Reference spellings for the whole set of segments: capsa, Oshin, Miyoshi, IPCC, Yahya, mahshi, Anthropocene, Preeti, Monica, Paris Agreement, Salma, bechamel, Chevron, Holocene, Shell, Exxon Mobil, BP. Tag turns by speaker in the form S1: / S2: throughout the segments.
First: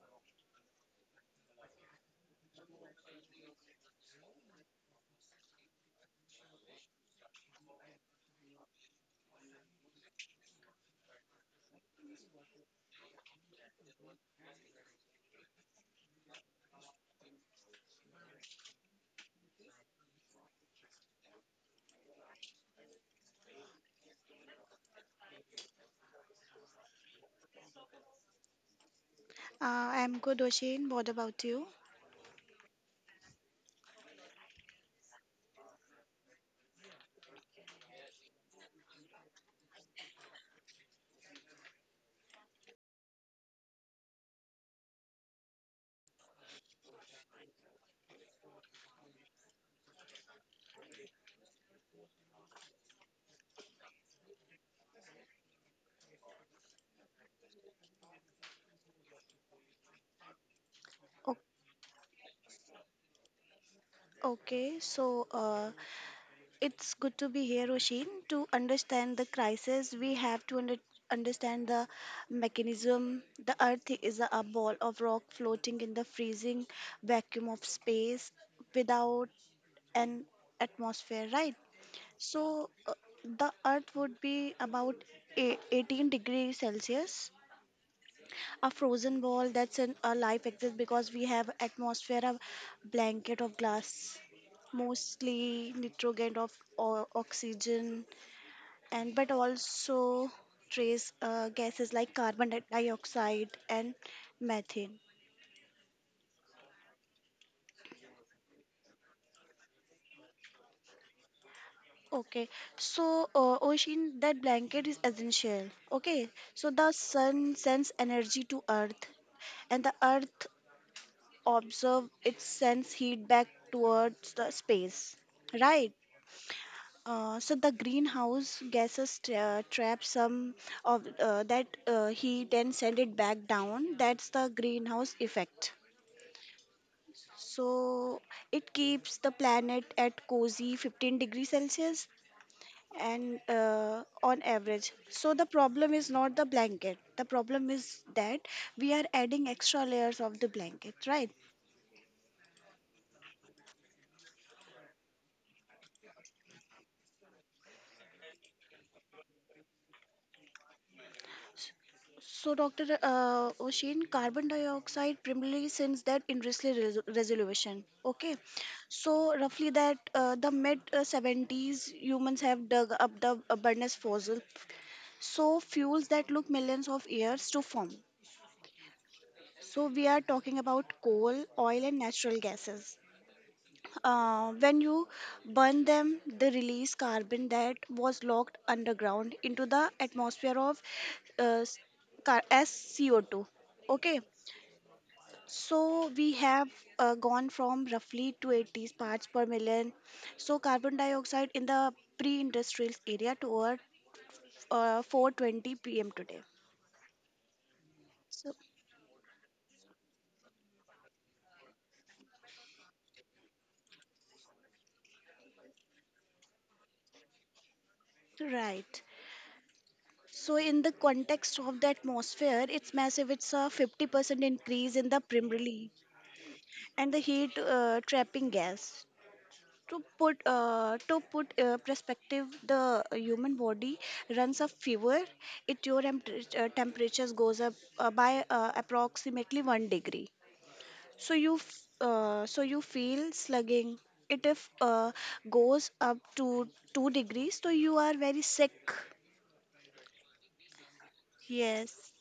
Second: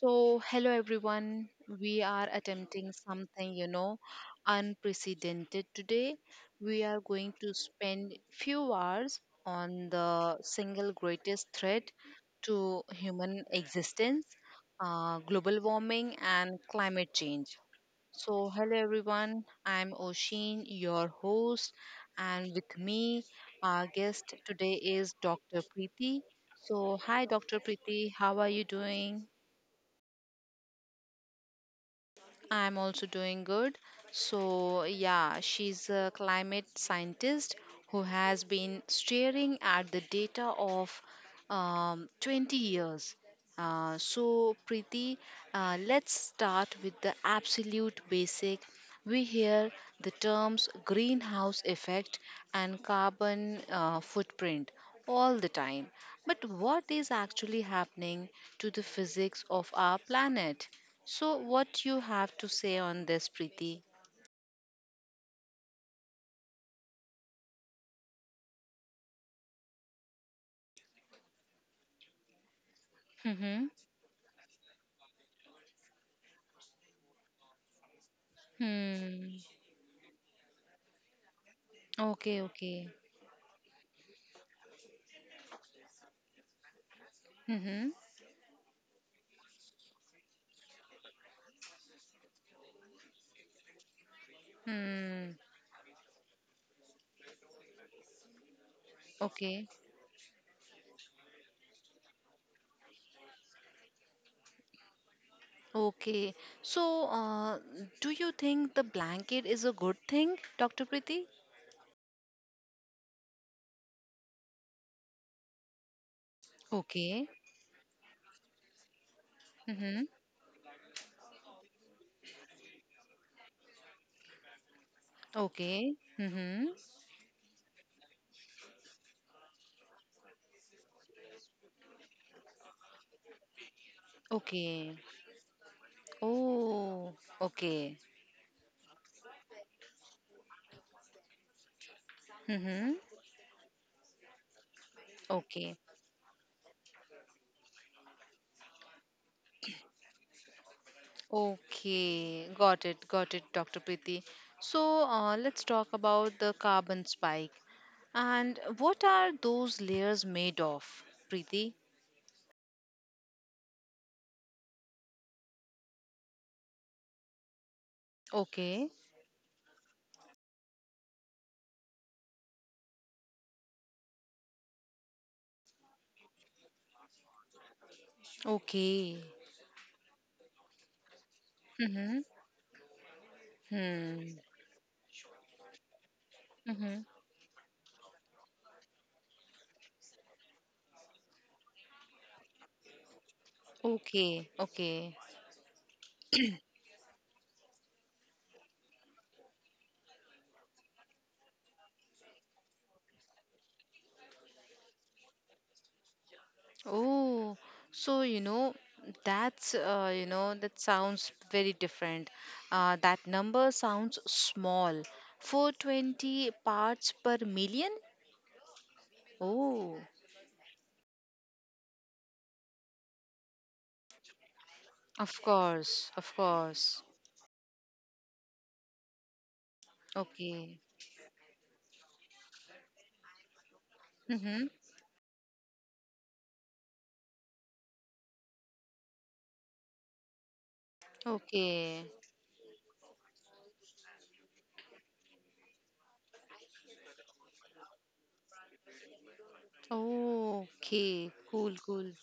S1: So, hello everyone. We are attempting something, you know, unprecedented today. We are going to spend few hours on the single greatest threat to human existence, global warming and climate change. So, hello everyone. I'm Oshin, your host, and with me, our guest today is Dr. Preeti. So, hi Dr. Preeti, how are you doing?
S2: I'm good, Oshin. What about you?
S1: I'm also doing good. So, yeah, she's a climate scientist who has been staring at the data of 20 years. So, Preeti, let's start with the absolute basic. We hear the terms greenhouse effect and carbon footprint all the time. But what is actually happening to the physics of our planet? So,
S2: O-
S1: what you have to say on this, Preeti?
S2: Okay, so it's good to be here, Oshin. To understand the crisis, we have to understand the mechanism. The
S1: Mm-hmm.
S2: Earth is a ball of rock floating in the freezing vacuum of space without
S1: Hmm.
S2: an atmosphere, right?
S1: Okay.
S2: So
S1: Okay.
S2: uh, the Earth would be about 18 degrees Celsius,
S1: Mm-hmm.
S2: a frozen ball, that's in our life exists because we have atmosphere, a blanket of glass, mostly
S1: Hmm.
S2: nitrogen, of oxygen, and but
S1: Okay.
S2: also trace gases like carbon dioxide and methane.
S1: Okay. So, do you think the blanket is a good thing, Dr. Preeti?
S2: Okay, so ocean, that blanket is essential. Okay, so the
S1: Okay.
S2: sun sends energy to Earth, and the
S1: Mm-hmm.
S2: Earth observe it sends heat back towards the space, right?
S1: Okay. Mm-hmm.
S2: So the greenhouse gases trap some of that heat and send it back down. That's the
S1: Okay.
S2: greenhouse effect.
S1: Oh. Okay.
S2: So it keeps the planet at cozy 15 degrees Celsius,
S1: Mm-hmm.
S2: and on average. So the
S1: Okay.
S2: problem is not the blanket. The problem is that we are adding extra layers of the blanket, right?
S1: Okay. Got it. Got it, Dr. Preeti. So, let's talk about the carbon spike. And what are those layers made of, Preeti?
S2: So, Dr. Oshin, carbon dioxide primarily since that industrial resolution. Okay,
S1: Okay.
S2: so roughly that the mid 70s humans have dug up the abundance fossil, so fuels that look millions of years to form.
S1: Okay.
S2: So we are talking about coal, oil, and
S1: Mm-hmm.
S2: natural gases.
S1: Hmm.
S2: When you burn them, they release
S1: Mm-hmm.
S2: carbon that was locked underground into the atmosphere of uh, s- as CO2. Okay,
S1: Okay. Okay.
S2: so we have gone from roughly 280 parts per million, so carbon dioxide in the pre-industrial area to over 420 pm today.
S1: Oh, so you
S2: So
S1: know that's you know that sounds very different. That number sounds small. 420 parts per million?
S2: right.
S1: Oh,
S2: So in the context of the atmosphere, it's massive. It's a 50% increase in the
S1: of
S2: primarily,
S1: course, of course.
S2: and the heat trapping gas. to put
S1: Okay.
S2: uh, to put uh, perspective, the human body runs
S1: Mm-hmm.
S2: a fever, it your temperatures goes up by approximately 1 degree, so you
S1: Okay.
S2: feel slugging. It if goes up to 2 degrees, so you are very sick.
S1: Okay. Cool, cool.
S2: Yes.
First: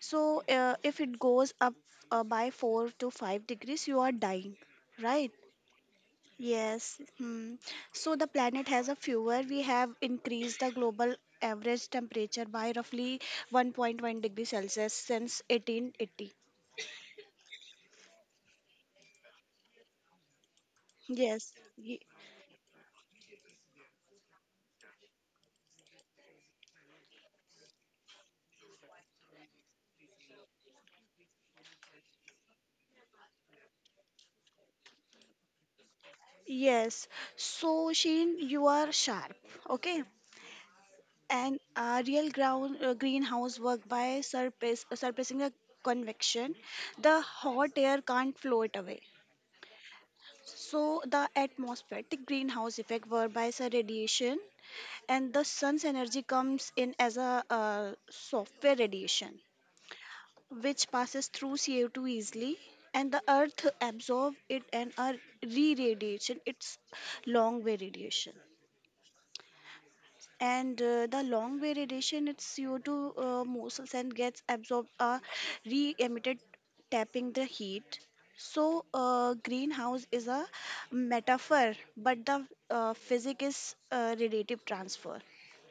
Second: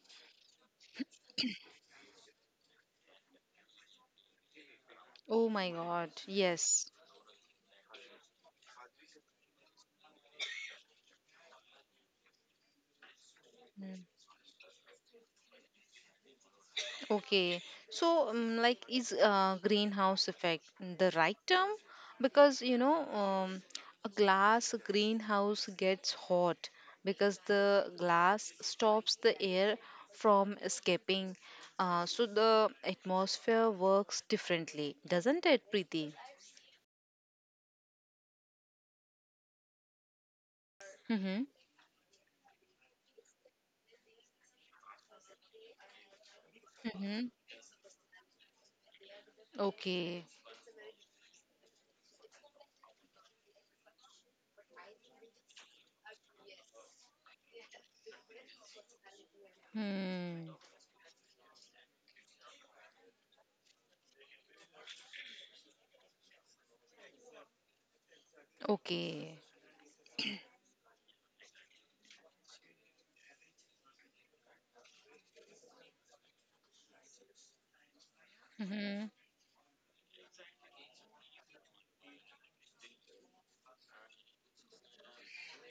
S2: So if it goes up by 4 to 5 degrees, you are dying, right?
S1: Oh my God, yes.
S2: Yes. Hmm. So the planet has a fewer. We have increased the global average temperature by roughly 1.1
S1: Mm.
S2: degree Celsius since 1880.
S1: Okay, so like is greenhouse effect the right
S2: Yes.
S1: term? Because you know, a glass greenhouse gets hot because the glass stops the air from escaping. So the atmosphere works differently, doesn't it, Preeti?
S2: Yes. So Sheen, you are sharp. Okay.
S1: Mm-hmm.
S2: And real ground greenhouse work by surface surfacing the convection. The
S1: Mm-hmm.
S2: hot air can't flow it away.
S1: Okay.
S2: So the atmospheric greenhouse effect, whereby the radiation and the sun's energy comes in as a software radiation,
S1: Hmm.
S2: which passes through CO2 easily, and the earth absorbs it and are re-radiation, it's long way radiation,
S1: Okay.
S2: and the long way radiation its CO2 molecules and gets absorbed, are re-emitted tapping the heat. so
S1: Mm-hmm.
S2: uh, greenhouse is a metaphor, but the physics is radiative transfer.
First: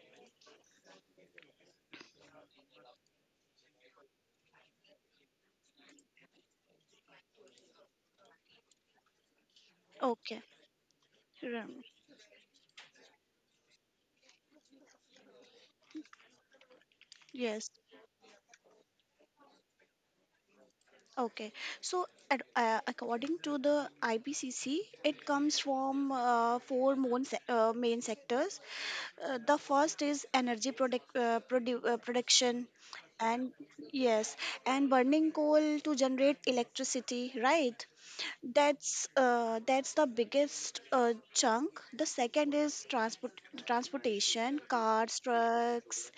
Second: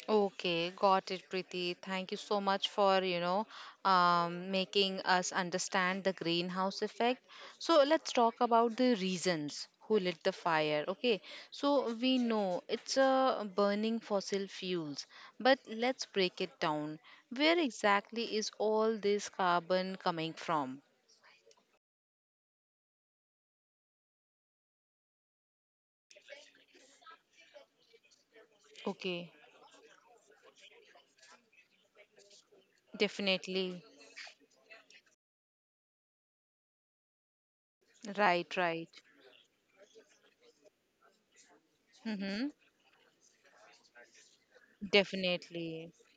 S1: Okay, got it, Preeti. Thank you so much for, you know, making us understand the greenhouse effect. So let's talk about the reasons who lit the
S2: Okay.
S1: fire. Okay, so we know it's burning fossil fuels, but let's break it down. Where
S2: Yes.
S1: exactly is all this carbon coming from?
S2: Okay. So, according to the IPCC, it comes from four main, main sectors.
S1: Okay,
S2: The first is energy production, and
S1: definitely.
S2: yes, and burning coal to generate electricity, right?
S1: Right, right.
S2: That's the biggest chunk. The
S1: Mm-hmm.
S2: second is transportation: cars,
S1: Definitely.
S2: trucks,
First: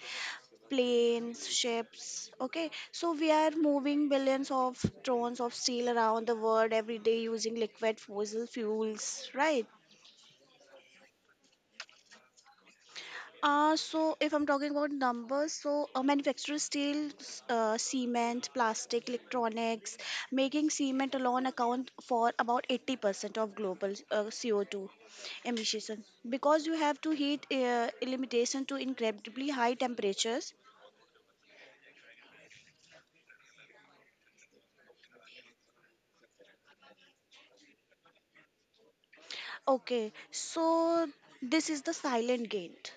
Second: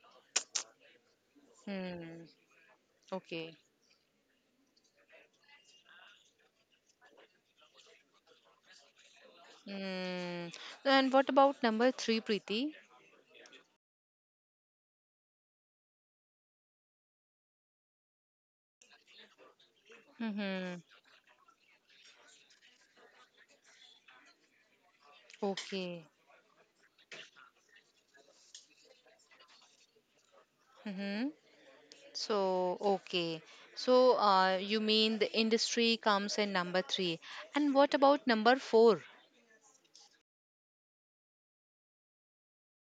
S2: planes,
S1: Hmm.
S2: ships. Okay, so we are
S1: Okay.
S2: moving billions of tons of steel around the world every day using liquid fossil fuels, right?
S1: Mm. And what about number three, Preeti?
S2: So, if I'm talking about numbers, manufacture steel, cement, plastic, electronics, making
S1: Mm-hmm.
S2: cement alone account for about 80% of global CO2 emission.
S1: Okay.
S2: Because you have to heat limitation to incredibly high temperatures.
S1: Mm-hmm. So, okay. So, you mean the industry comes in number three. And what about number four?
S2: Okay, so this is the silent gate.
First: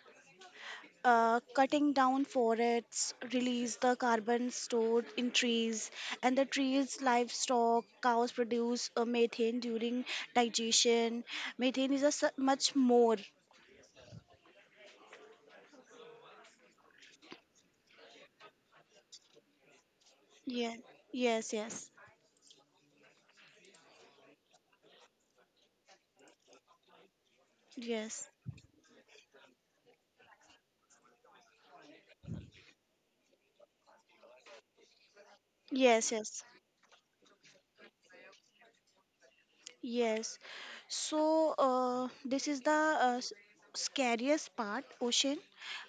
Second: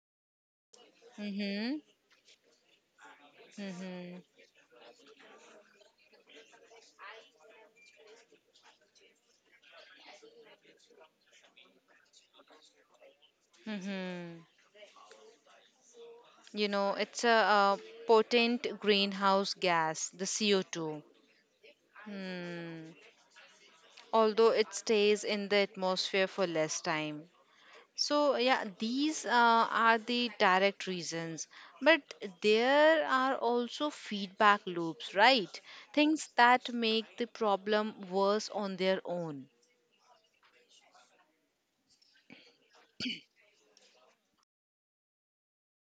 S1: Mm-hmm.
S2: Cutting down forests release the
S1: Mm-hmm.
S2: carbon stored in trees, and the trees, livestock, cows produce methane during digestion. Methane is a much more.
S1: Mm-hmm. You know, it's a, potent greenhouse gas, the
S2: Yeah.
S1: CO2.
S2: Yes. Yes.
S1: Hmm. Although it stays in the atmosphere for less time.
S2: Yes.
S1: So, yeah, these are the direct reasons, but there are also feedback loops, right?
S2: Yes.
S1: Things
S2: Yes.
S1: that make the problem worse on their own.
S2: Yes. So this is the uh, s- scariest part, ocean.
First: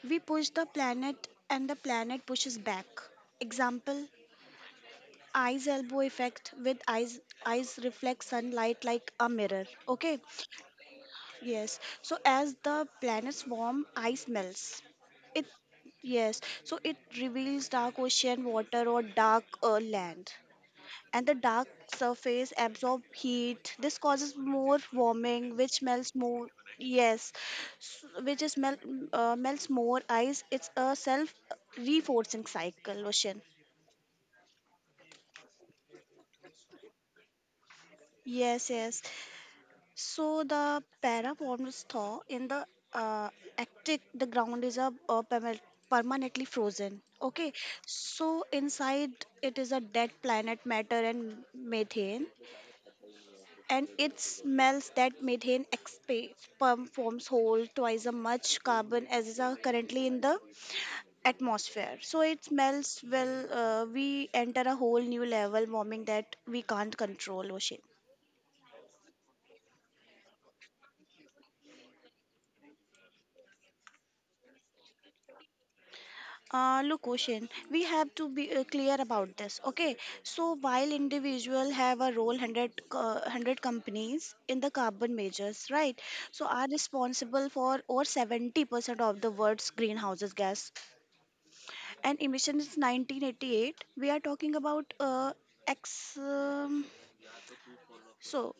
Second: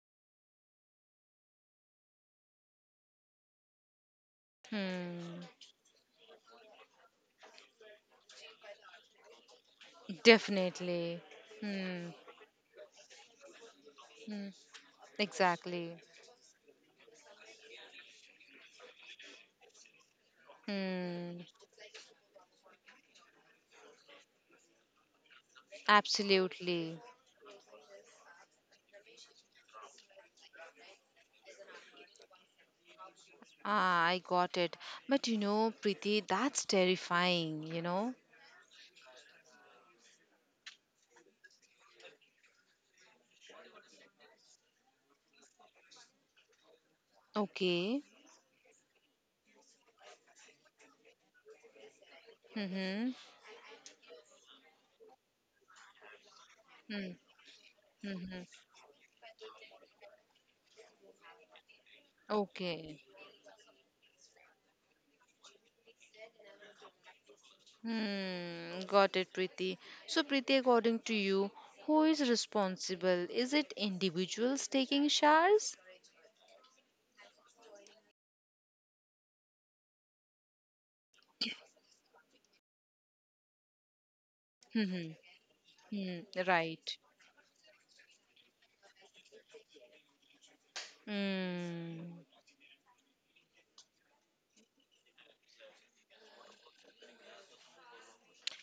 S2: We push the planet and the planet pushes back. Example,
S1: Hmm,
S2: eyes elbow effect with eyes reflect sunlight like a mirror. Okay.
S1: definitely.
S2: Yes.
S1: Hmm,
S2: So as the planets warm, ice
S1: hmm,
S2: melts. It
S1: exactly.
S2: Yes. So it reveals dark ocean water or dark land, and the
S1: Hmm,
S2: dark surface absorb heat, this causes more warming, which melts more,
S1: absolutely.
S2: yes, s- which is melt melts more ice. It's a self reinforcing cycle, ocean.
S1: Ah, I got it. But you know, Preeti, that's terrifying, you know?
S2: Yes, yes. So the parabombs thaw in the uh, Arctic, the ground is permanently frozen. Okay,
S1: Okay.
S2: so inside it is a dead planet matter and methane.
S1: Mm-hmm.
S2: And it smells that methane pump
S1: Hmm.
S2: forms whole twice as
S1: Mm-hmm.
S2: much carbon as is currently in the atmosphere. So it
S1: Okay.
S2: smells well, we enter a whole new level warming that we can't control, ocean.
S1: Hmm, got it, Preeti. So, Preeti, according to you, who is responsible? Is it individuals taking showers?
S2: Look, ocean, we have to be clear about this, okay? So while individual have a role, 100 companies in the
S1: Hmm,
S2: carbon measures, right?
S1: hmm, hmm,
S2: So are
S1: right.
S2: responsible for over 70% of the world's greenhouses gas,
S1: Hmm.
S2: and emission is 1988. We are talking about ex so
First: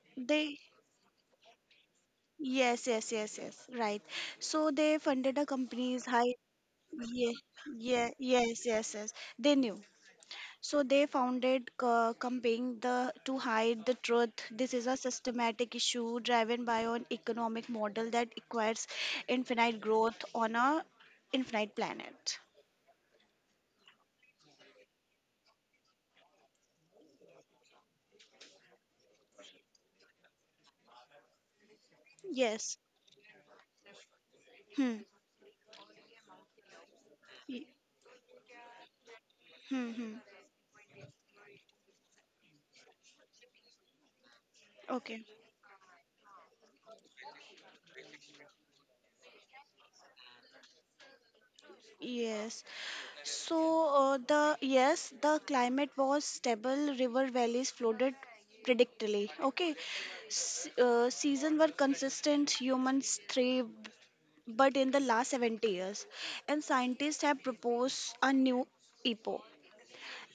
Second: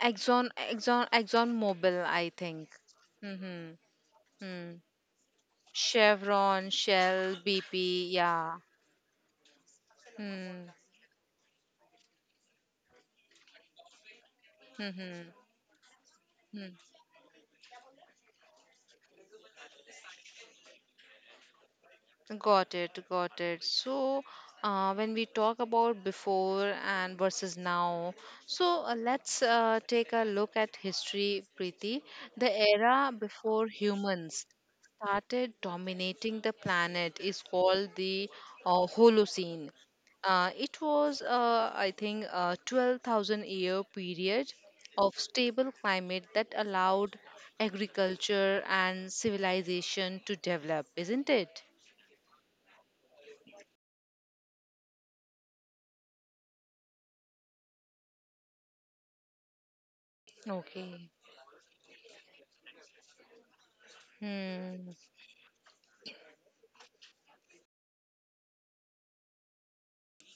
S1: Exxon,
S2: they,
S1: Exxon, Exxon Mobil, I think.
S2: yes, yes,
S1: Hmm,
S2: yes, yes,
S1: hmm.
S2: right. So
S1: Hmm.
S2: they funded a company's high.
S1: Chevron,
S2: Yeah,
S1: Shell,
S2: yeah.
S1: BP, yeah.
S2: Yes, yes, yes, they knew.
S1: Hmm,
S2: So they founded campaign the to hide the truth. This is
S1: hmm,
S2: a
S1: hmm.
S2: systematic issue driven by
S1: Hmm.
S2: an economic model that requires infinite growth on a infinite planet.
S1: Got it, got it. So, when we talk about before and versus now, so let's take a look at history, Preeti. The
S2: Yes.
S1: era before humans
S2: Hmm.
S1: started dominating the planet is
S2: Y-
S1: called the Holocene.
S2: hmm, hmm.
S1: It was I think, a 12,000 year period of
S2: Okay.
S1: stable climate that allowed agriculture and civilization to develop, isn't it?
S2: Yes. So, the, yes, the climate was stable. River valleys flooded predictably. Okay.
S1: Okay.
S2: Seasons were consistent. Humans thrived, but
S1: Hmm.
S2: in the last 70 years, and scientists have proposed a new epoch.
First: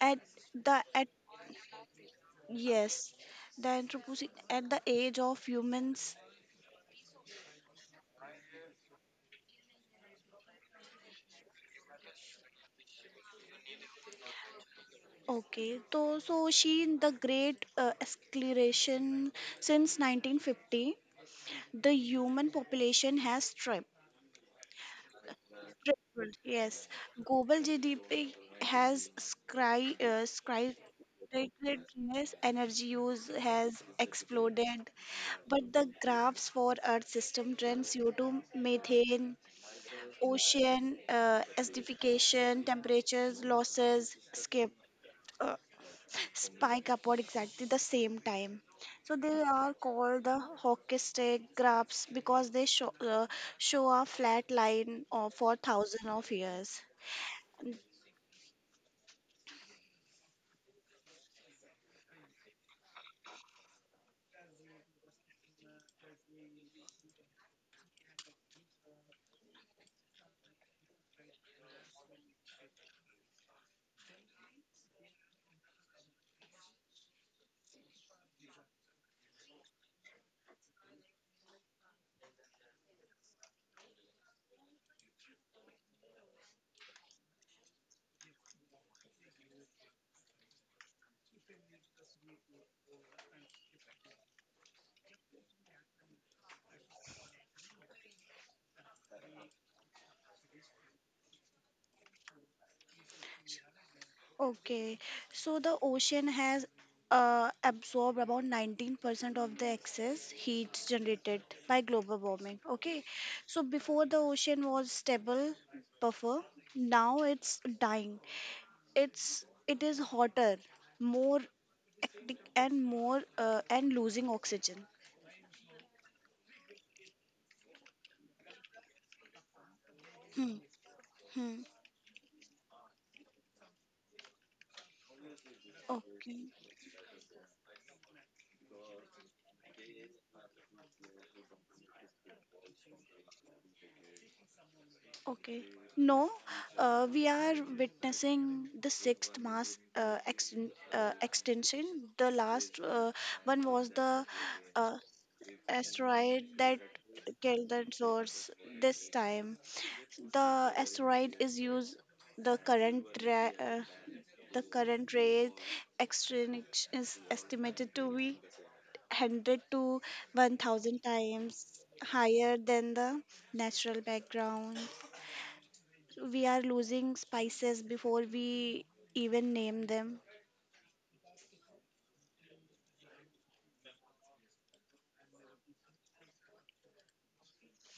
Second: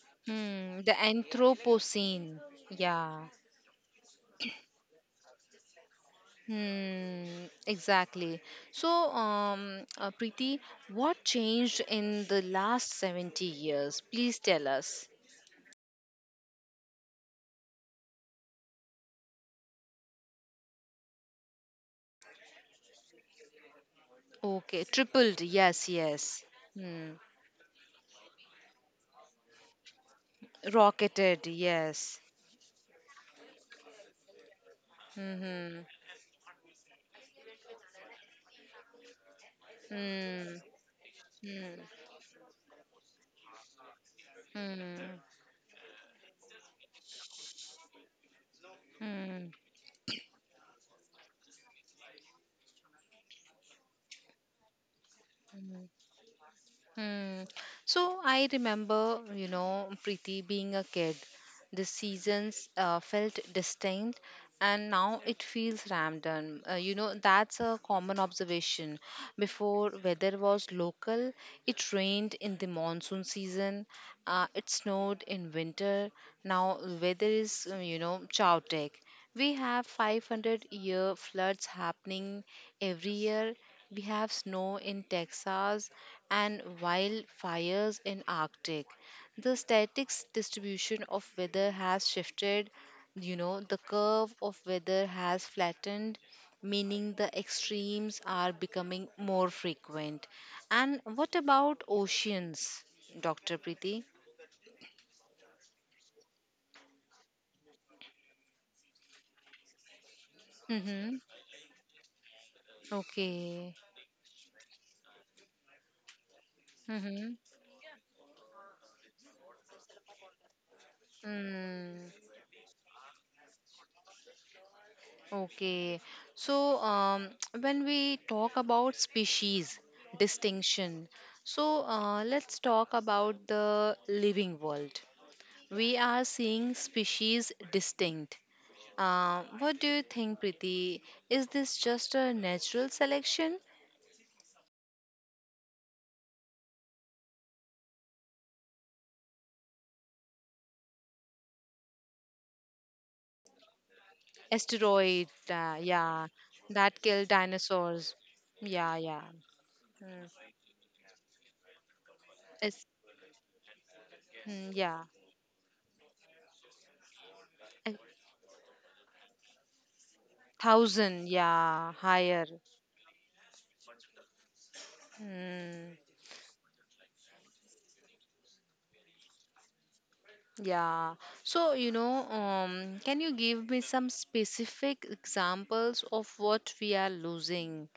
S2: At
S1: Hmm.
S2: the
S1: The
S2: at
S1: Anthropocene.
S2: Yes,
S1: Yeah.
S2: the Anthropocene, at the age of humans.
S1: Hmm. Exactly. So, Preeti, what changed in the last 70 years? Please tell us.
S2: Okay, so she in the Great Escalation since 1950. The human population has stripped.
S1: Okay. Tripled. Yes.
S2: Tripled.
S1: Yes.
S2: Yes,
S1: Hmm.
S2: global GDP has skyrocketed.
S1: Rocketed.
S2: Skyrocketed.
S1: Yes.
S2: Yes, energy use has exploded, but
S1: Mm-hmm.
S2: the graphs for Earth system trends: CO2, methane,
S1: Hmm.
S2: ocean
S1: Hmm.
S2: acidification, temperatures, losses, skip,
S1: Hmm. Hmm.
S2: spike upward exactly the same time. So they
S1: Hmm.
S2: are called the hockey stick graphs because they show a flat line of, for
S1: Hmm.
S2: thousands of years.
S1: Hmm. So I remember, you know, Preeti being a kid. The seasons felt distinct, and now it feels random. You know, that's a common observation. Before weather was local, it rained in the monsoon season. It snowed in winter. Now weather is, you know, chaotic. We have 500-year floods happening every year. We have snow in Texas and wildfires in Arctic. The statistics distribution of weather has shifted, you know, the curve of weather has flattened, meaning the extremes are becoming more frequent. And what about oceans, Dr. Preeti?
S2: Okay, so the ocean has absorbed about 19% of the excess heat
S1: Mm-hmm.
S2: generated by global warming. Okay, so
S1: Okay.
S2: before the ocean was stable buffer, now
S1: Mm-hmm.
S2: it's dying. It is hotter, more
S1: Mm.
S2: hectic, and more and losing oxygen.
S1: Okay, so when we talk about species
S2: Hmm.
S1: distinction,
S2: Hmm.
S1: so let's talk about the living world. We are
S2: Okay,
S1: seeing species distinct. What do you think, Priti? Is this just a natural selection?
S2: okay. No, we are witnessing the sixth mass extinction. The last one was the uh,
S1: Asteroid, yeah,
S2: asteroid that
S1: that killed
S2: killed the
S1: dinosaurs.
S2: source.
S1: Yeah,
S2: This
S1: yeah.
S2: time
S1: Mm.
S2: the asteroid is used, the
S1: It's,
S2: current ra- uh, the
S1: mm, yeah,
S2: current rate exchange is estimated
S1: a
S2: to be 100 to 1000
S1: thousand,
S2: times
S1: yeah, higher.
S2: higher than the natural background.
S1: Mm.
S2: We are losing spices before we even name them.
S1: Yeah. So, you know, can you give me some specific examples of what we are losing?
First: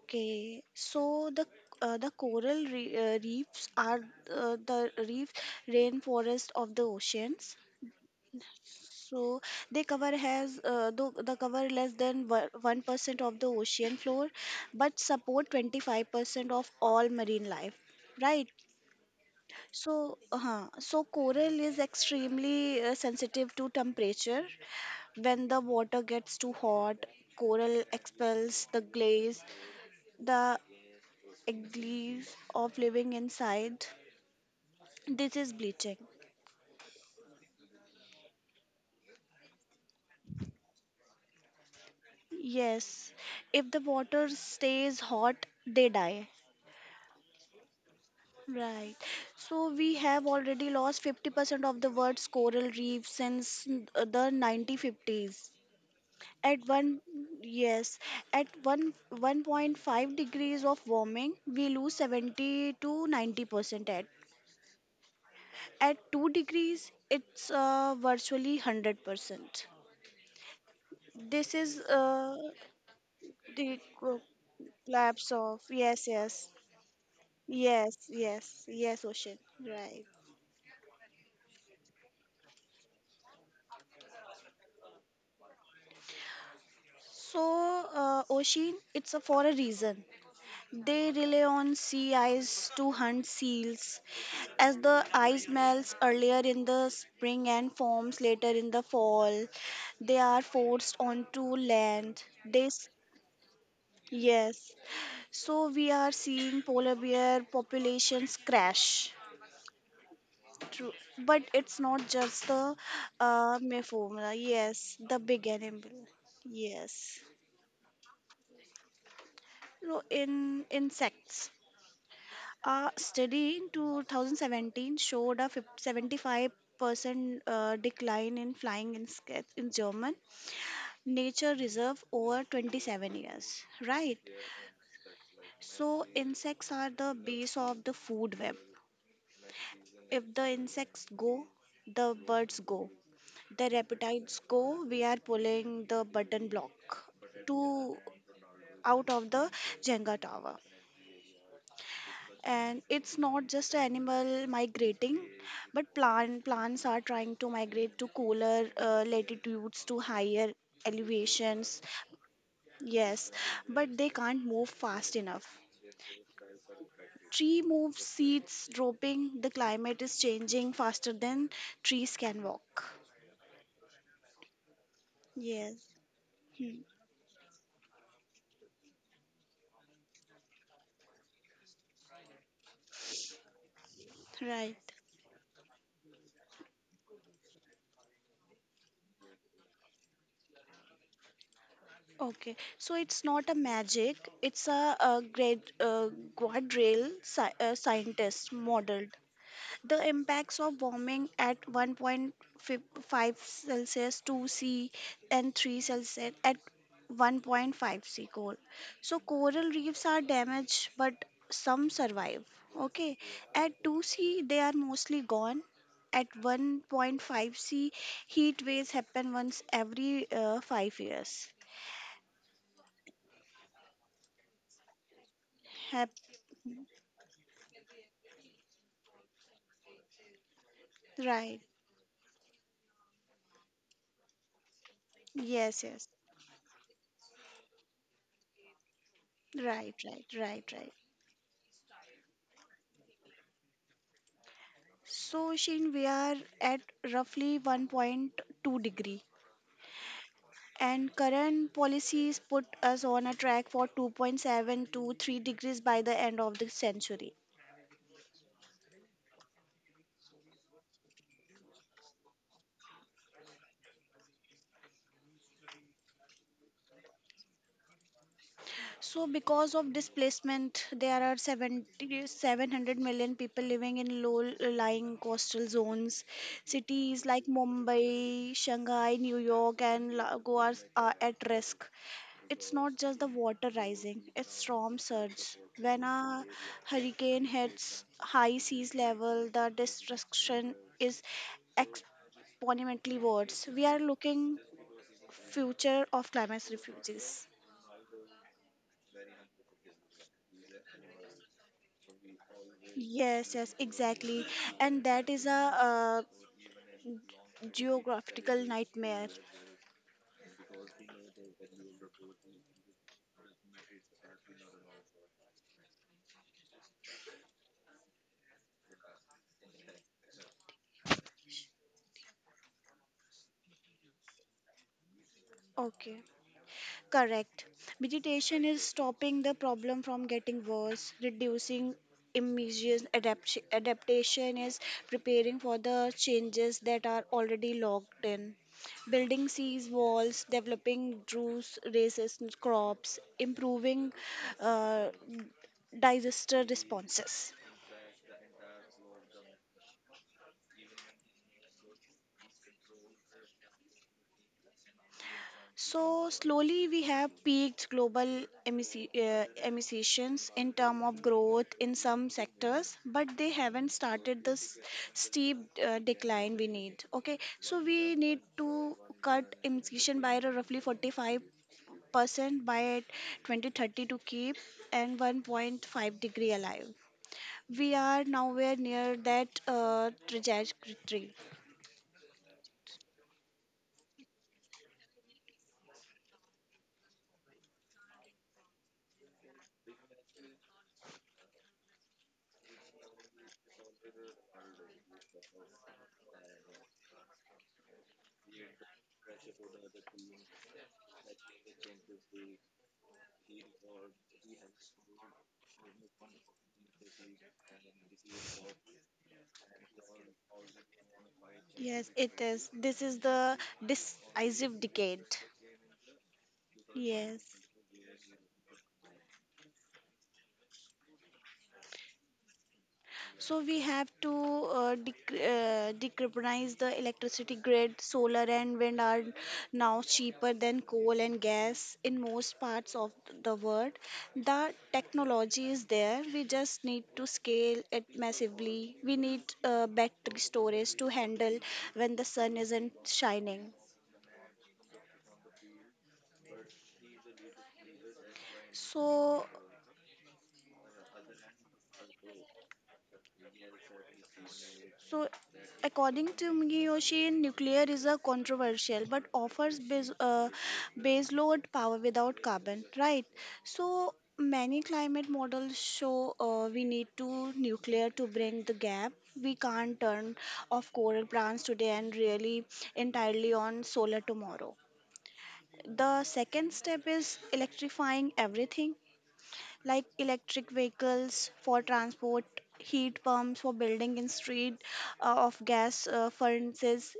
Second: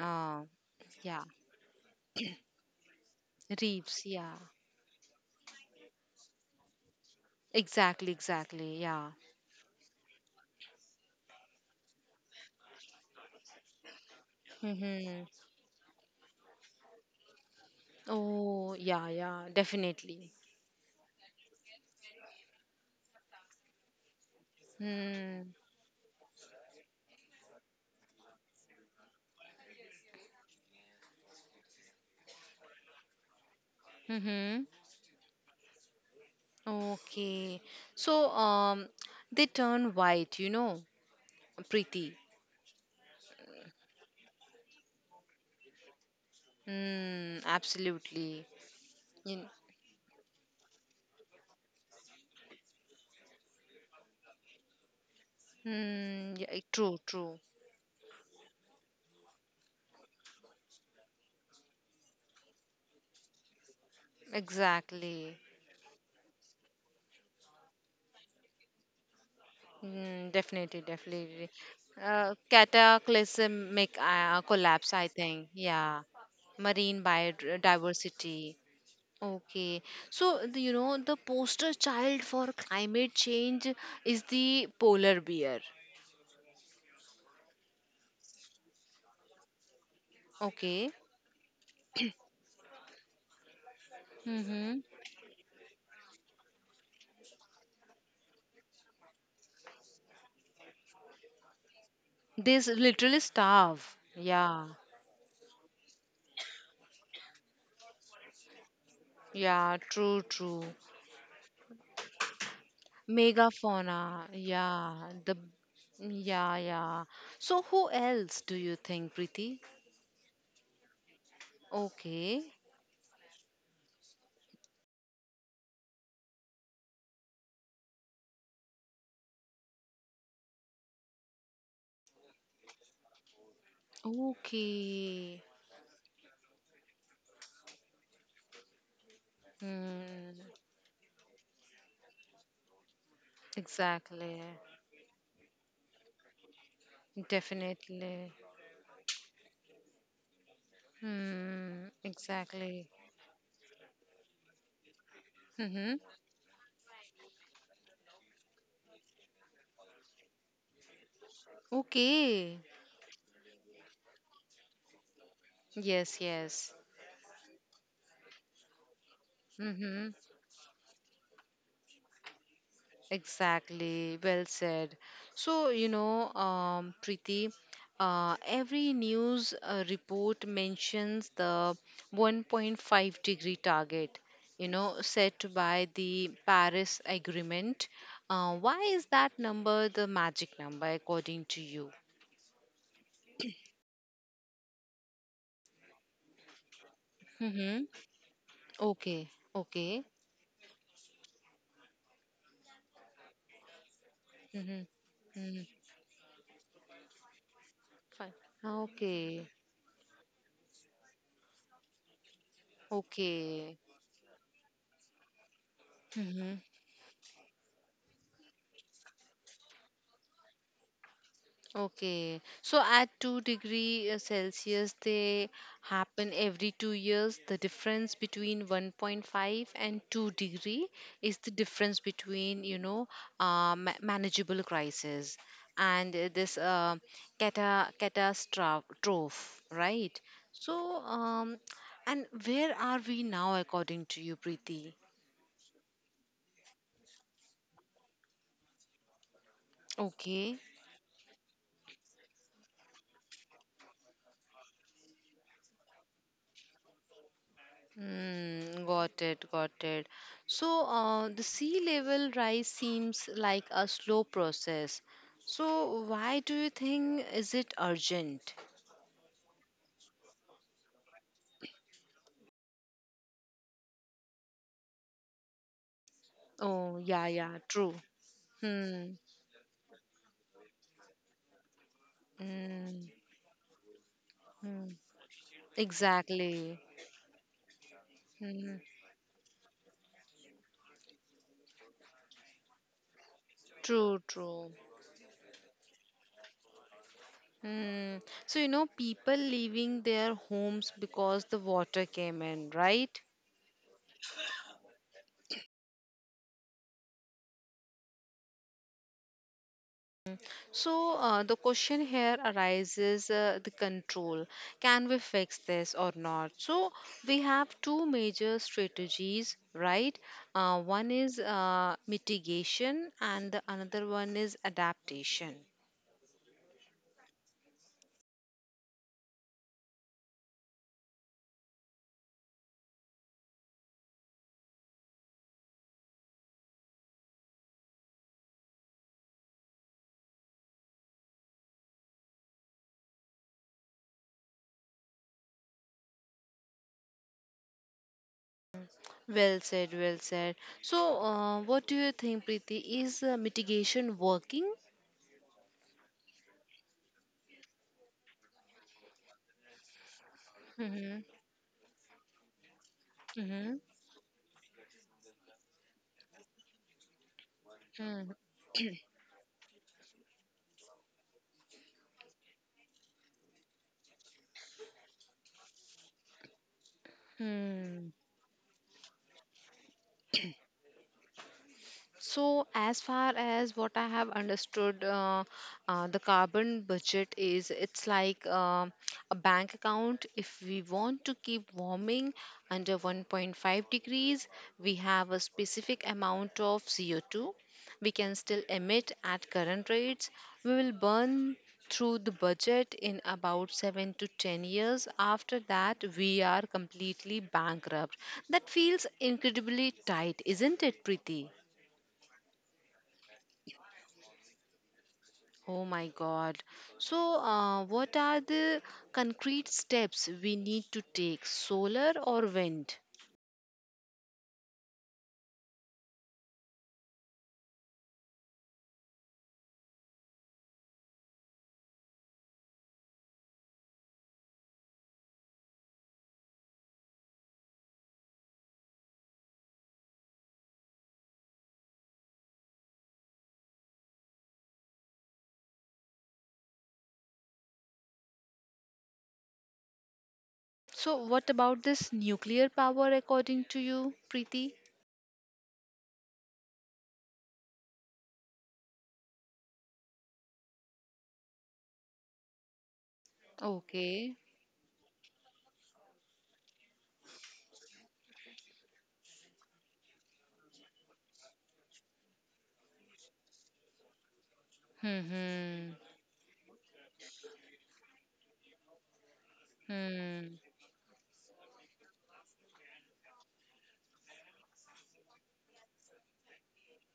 S1: Uh, yeah.
S2: so the coral reefs are
S1: Reefs. Yeah.
S2: the reef rainforest of the oceans.
S1: Exactly. Exactly. Yeah.
S2: So they cover has though the cover less than 1% of the ocean floor, but
S1: Mm-hmm.
S2: support 25% of all marine life. Right.
S1: Oh, yeah. Yeah.
S2: So,
S1: Definitely.
S2: uh, so coral is extremely sensitive to temperature.
S1: Hmm.
S2: When the water gets too hot, coral expels the glaze of living inside.
S1: Mm-hmm.
S2: This is bleaching.
S1: Okay. So, they turn white, you know, pretty.
S2: Yes, if the water stays hot, they die.
S1: Mm, absolutely.
S2: Right.
S1: You,
S2: So we have already lost 50% of the world's coral reef since the 1950s.
S1: mm, yeah,
S2: At
S1: true,
S2: one,
S1: true.
S2: yes, at one 1.5 degrees of warming, we lose 70 to 90% at.
S1: Exactly.
S2: At 2 degrees, it's virtually 100%.
S1: Mm, definitely, definitely.
S2: This is
S1: Uh,
S2: uh, the
S1: cataclysmic
S2: co-
S1: uh, collapse, I
S2: collapse
S1: think.
S2: of,
S1: Yeah.
S2: yes, yes,
S1: Marine
S2: yes,
S1: biodiversity.
S2: yes, yes, ocean.
S1: Okay.
S2: Right.
S1: So, you know, the poster child for climate change is the polar bear.
S2: So Oshin, it's a, for a reason.
S1: Okay.
S2: They rely on sea ice to hunt seals,
S1: Mm-hmm.
S2: as the ice melts earlier in the spring and forms later in the fall. They are forced onto land.
S1: They
S2: This,
S1: literally starve. Yeah.
S2: yes. So we are seeing polar bear populations crash.
S1: Yeah. True, true.
S2: True, but it's not just the
S1: Megafauna.
S2: mephomla. Yes,
S1: Yeah.
S2: the
S1: The.
S2: big animal.
S1: Yeah, yeah.
S2: Yes.
S1: So, who else do you think, Preeti?
S2: So in insects,
S1: Okay.
S2: a study in 2017 showed a 75% decline in flying insects in German nature reserve over 27 years. Right?
S1: Okay.
S2: So, insects are the base of the food web. If
S1: Mm,
S2: the insects go, the birds go. The
S1: exactly.
S2: reptiles go, we are pulling the button block, to
S1: Definitely.
S2: out of the Jenga tower.
S1: Hmm.
S2: And
S1: Exactly.
S2: it's not just animal migrating, but
S1: Mm-hmm.
S2: plants are trying to migrate to cooler latitudes, to higher elevations.
S1: Okay.
S2: Yes, but they can't move fast enough.
S1: Yes, yes.
S2: Tree moves, seeds dropping. The climate
S1: Mm-hmm.
S2: is changing faster than trees can walk.
S1: Exactly, well said. So, you
S2: Yes.
S1: know,
S2: Hmm.
S1: Preeti, every news report mentions the 1.5-degree target, you
S2: Right.
S1: know, set by the Paris Agreement. Why is that number the magic number according to you?
S2: Okay, so it's not a magic, it's a great guardrail
S1: Mm-hmm.
S2: scientist model.
S1: Okay, okay.
S2: The impacts of warming at 1.5 Celsius, 2
S1: Mm-hmm.
S2: C, and
S1: Mm-hmm.
S2: 3 Celsius at 1.5 C
S1: Fine.
S2: coral. So
S1: Okay,
S2: coral reefs are damaged, but some survive. Okay,
S1: okay.
S2: at 2 C they are mostly gone. At
S1: Mm-hmm.
S2: 1.5 C, heat waves happen once every 5 years.
S1: Okay, so at 2 degree Celsius, they
S2: Hap-
S1: happen every 2 years. The difference between 1.5 and 2 degree is the
S2: right.
S1: difference between, you know, manageable crisis
S2: Yes. Yes.
S1: and this catastrophe,
S2: Right.
S1: right?
S2: Right. Right. Right.
S1: So, um, and where are we now, according to you, Preeti?
S2: So, Shin, we are at roughly 1.2 degree,
S1: Okay.
S2: and current policies put us on a track for 2.7 to 3 degrees by the end of the century.
S1: Mm, got it, got it. So, the sea level rise seems like a slow process. So, why do you think is it urgent?
S2: So, because of displacement, there are 70, 700 million people living in low-lying coastal zones.
S1: Oh,
S2: Cities
S1: yeah,
S2: like
S1: yeah, true.
S2: Mumbai,
S1: Hmm.
S2: Shanghai, New York, and Goa are at risk. It's not
S1: Mm,
S2: just the water rising; it's
S1: hmm.
S2: storm surge. When a
S1: Exactly.
S2: hurricane hits high
S1: Hmm.
S2: seas level, the destruction is exponentially worse. We are
S1: True,
S2: looking
S1: true.
S2: future of climate refugees.
S1: Hmm. So, you know, people leaving their homes because the water came in, right?
S2: Yes, yes, exactly. And that is a geographical nightmare.
S1: So, the question here arises the control. Can we fix this or not? So, we have two major strategies, right? One is mitigation, and the another one is adaptation.
S2: Okay, correct. Meditation is stopping the problem from getting worse, reducing immediate adaptation is preparing for the changes that are already locked in. Building seas walls, developing druce resistant crops, improving uh, disaster responses.
S1: Well said, well said. So, what do you think, Preeti? Is mitigation working?
S2: So slowly we have peaked global emissions in terms
S1: Mm-hmm.
S2: of growth in some sectors, but they
S1: Mm-hmm.
S2: haven't started the steep decline we need. Okay, so we need to cut emission by roughly 45% by 2030 to keep and 1.5-degree alive. We
S1: Mm-hmm.
S2: are nowhere near that trajectory.
S1: So, as far as what I have understood, the carbon budget is it's like a bank account. If we want to keep warming under 1.5 degrees, we have a specific amount of CO2. We can still emit at current rates. We will burn through the budget in about 7 to 10 years. After that, we are completely bankrupt. That feels incredibly tight, isn't it, Preeti?
S2: Yes, it is. This is the decisive decade.
S1: Oh my God. So,
S2: Yes.
S1: what are the concrete steps we need to take? Solar or wind?
S2: So we have to decarbonize the electricity grid. Solar and wind are now cheaper than coal and gas in most parts of the world. The technology is there. We just need to scale it massively. We need battery storage to handle when the sun isn't shining. So
S1: So, what about this nuclear power according to you, Preeti?
S2: So, according to Miyoshi, nuclear is a controversial but offers baseload power without carbon, right? So,
S1: Okay.
S2: many climate models show we need to nuclear to bring the gap. We can't turn off coral plants today and really entirely on solar tomorrow.
S1: Hmm.
S2: The second step is electrifying everything like
S1: Hmm.
S2: electric vehicles for transport, heat pumps for building and street of gas furnaces.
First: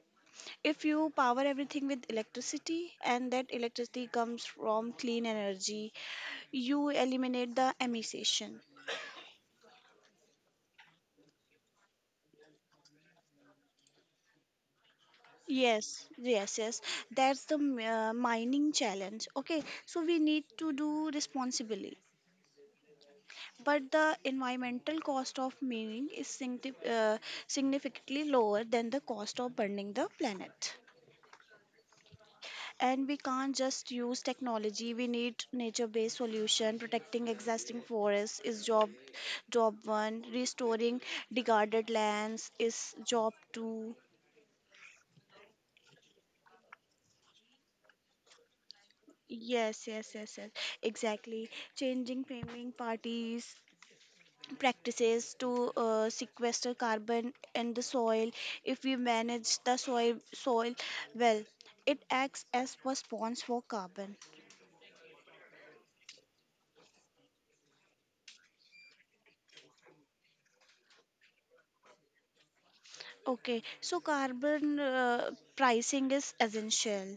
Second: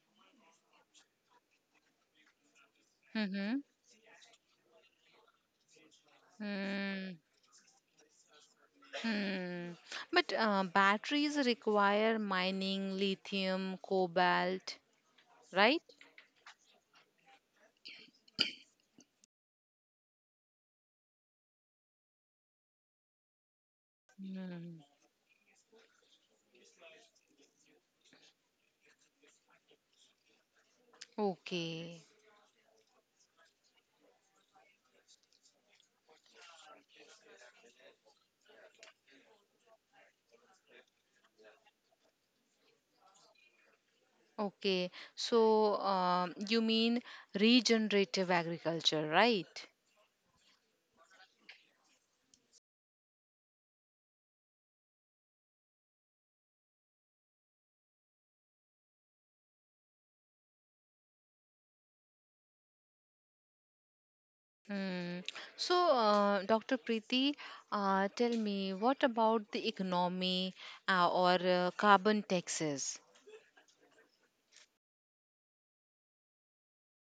S2: If you power everything with electricity and that
S1: Hmm.
S2: electricity comes from clean energy, you
S1: Hmm.
S2: eliminate the emission.
S1: Hmm. But batteries require mining lithium, cobalt, right?
S2: Yes, yes, yes. That's the mining challenge. Okay, so we need to do responsibly, but the
S1: Hmm.
S2: environmental cost of mining is significantly lower than the cost of burning the planet,
S1: Okay.
S2: and we can't just use technology. We need nature based solution. Protecting existing forests is job 1. Restoring degraded lands is job 2.
S1: Okay, so you mean regenerative agriculture, right?
S2: Yes, yes, yes, yes, exactly. Changing framing parties practices to sequester carbon in the soil. If we manage the soil well, it acts as a response for carbon.
S1: Hmm. So, Dr. Preeti, tell me what about the economy or carbon taxes?
S2: Okay, so carbon pricing is essential.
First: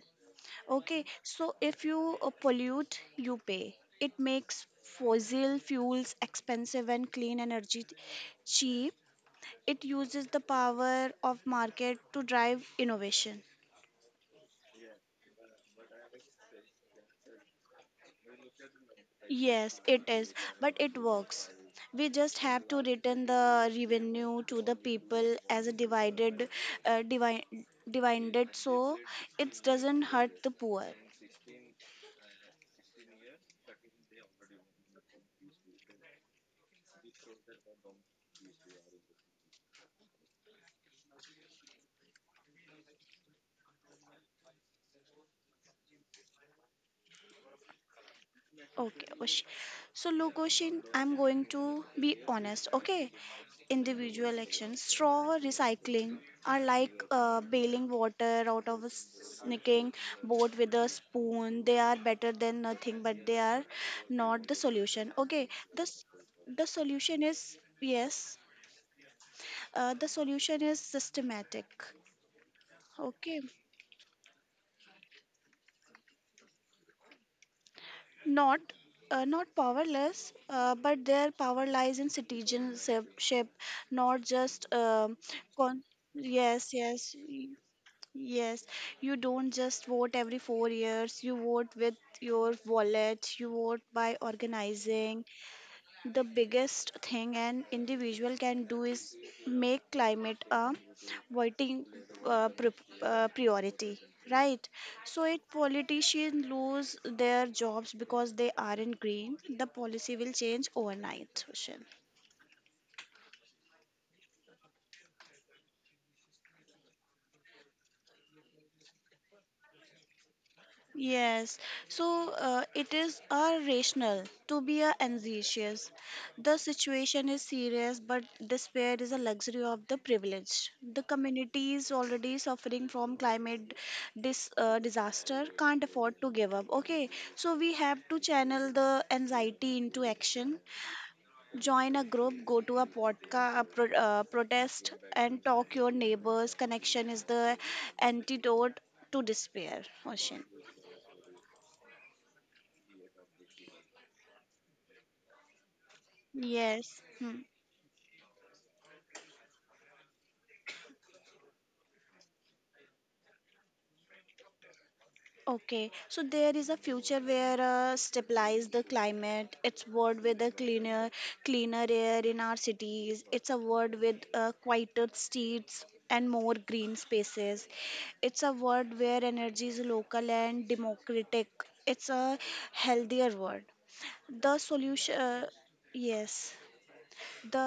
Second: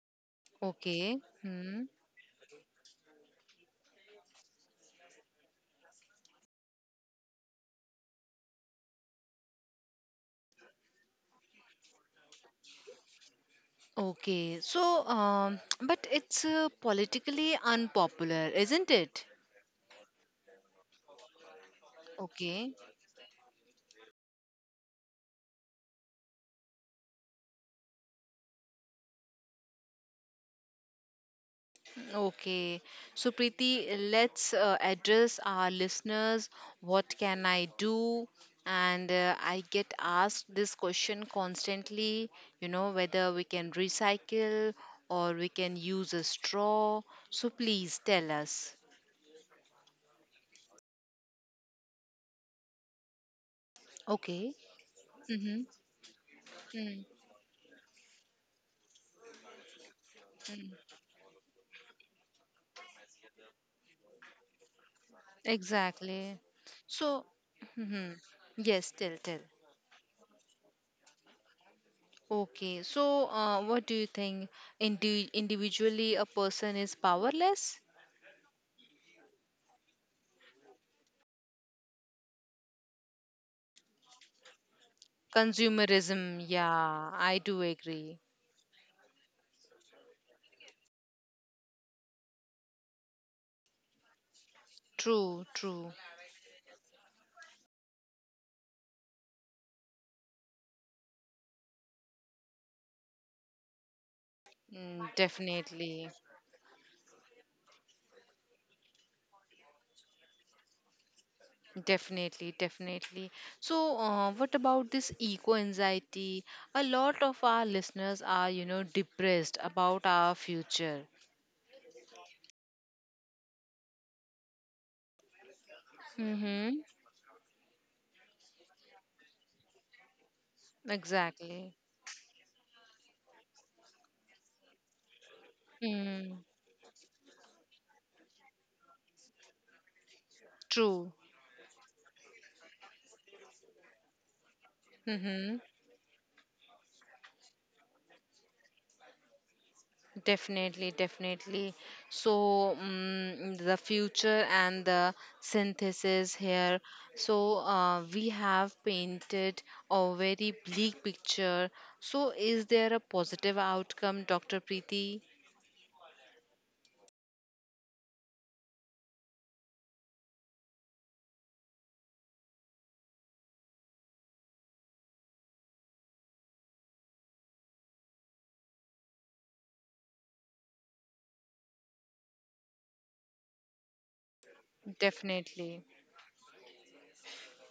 S2: Okay,
S1: Okay.
S2: so if
S1: Hmm.
S2: you pollute, you pay. It makes fossil fuels expensive and clean energy cheap. It uses the power of market to drive innovation.
S1: Okay. So, but it's politically unpopular, isn't it?
S2: Yes, it is, but it works. We just have
S1: Okay.
S2: to return the revenue to the people as a divided, uh, divi- divided, so it doesn't hurt the poor.
S1: Okay, so Preeti, let's address our listeners. What can I do? And I get asked this question constantly, you know, whether we can recycle or we can use a straw. So please tell us.
S2: Okay, Osh. So look, Oshin, I'm going to be honest, okay? Individual
S1: Okay.
S2: actions, straw
S1: Mm-hmm.
S2: recycling are
S1: Mm.
S2: like bailing water out of a sneaking boat with a spoon. They are better than nothing, but they are not the solution. Okay, the s-
S1: Exactly.
S2: the
S1: So,
S2: solution is
S1: hmm
S2: yes,
S1: yes, tell, tell.
S2: the solution is systematic.
S1: Okay, so
S2: Okay,
S1: what do you think? Individually, a person is powerless?
S2: not not powerless but their power lies in citizenship, not just con-
S1: Consumerism,
S2: yes
S1: yeah,
S2: yes
S1: I do
S2: y-
S1: agree.
S2: yes. You don't just vote every 4 years. You vote with your wallet. You vote by organizing.
S1: True, true.
S2: The biggest thing an individual can do is make climate a voting uh, pri- priority, right?
S1: Mm,
S2: So, if
S1: definitely,
S2: politicians lose their jobs because they aren't green, the policy will change overnight. Sushil.
S1: definitely, definitely. So, what about this eco anxiety? A lot of our listeners are, you know, depressed about our future.
S2: Yes, so it is a rational to be a anxious. The
S1: Mm-hmm.
S2: situation is serious, but despair is a luxury of the privileged. The
S1: Exactly.
S2: community is already suffering from climate disaster, can't afford to
S1: Mm,
S2: give up. Okay, so we have to channel the anxiety into action.
S1: true.
S2: Join a group, go to a podcast, a protest, and
S1: Mm-hmm.
S2: talk your neighbors. Connection is the antidote to despair. Ocean.
S1: Definitely, definitely. So, mm the future and the synthesis here.
S2: Yes. Hmm.
S1: So, we have painted a very bleak picture. So, is there a positive outcome, Dr. Preeti?
S2: Okay. So there is a future where stabilize the climate. It's world with a cleaner, cleaner air in our cities. It's a world with quieter streets and more green spaces. It's a world where energy is local and democratic. It's a healthier world. The solution,
S1: Definitely.
S2: yes, the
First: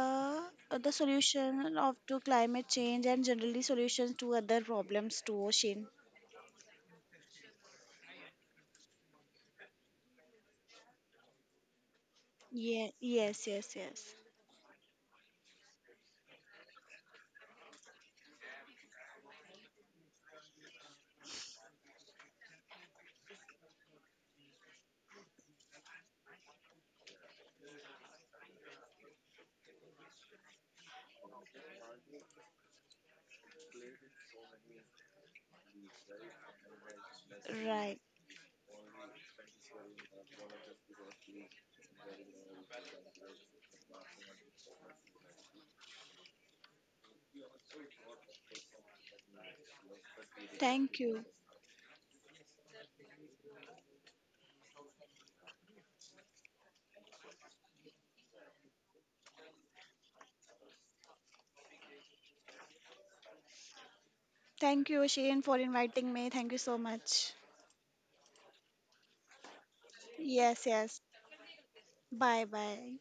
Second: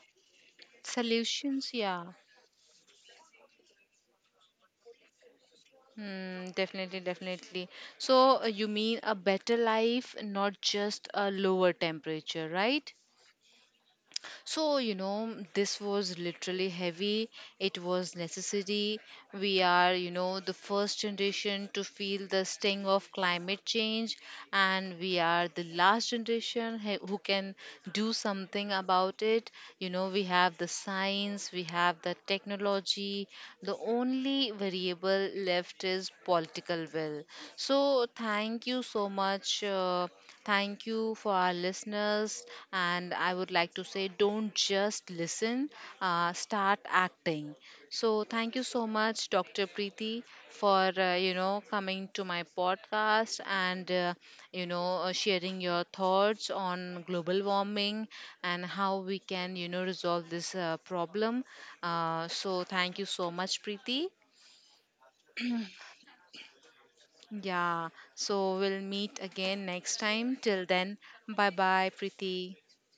S2: the
S1: Solutions,
S2: solution of
S1: yeah.
S2: to climate change and generally solutions to other problems too, ocean.
S1: Mm, definitely, definitely. So, you mean a better life, not just a lower temperature,
S2: Yeah,
S1: right?
S2: yes, yes, yes.
S1: So, you know, this was literally heavy. It was necessity. We are, you know, the first generation to feel the sting of climate change, and we are the last generation who can do something about it. You know, we have the science, we have the technology. The only variable left is political will.
S2: Right.
S1: So, thank you so much. Thank you for our listeners. And I would like to say don't just listen, start acting. So, thank you so much, Dr. Preeti, for,
S2: Thank you.
S1: you know, coming to my podcast and, you know, sharing your thoughts on global warming and how we can, you know, resolve this problem. So, thank you so much, Preeti.
S2: Thank you, Shane, for inviting me. Thank you so much.
S1: Yeah. So, we'll meet again next time.
S2: Yes,
S1: Till
S2: yes.
S1: then, bye bye,
S2: Bye
S1: Preeti.
S2: bye.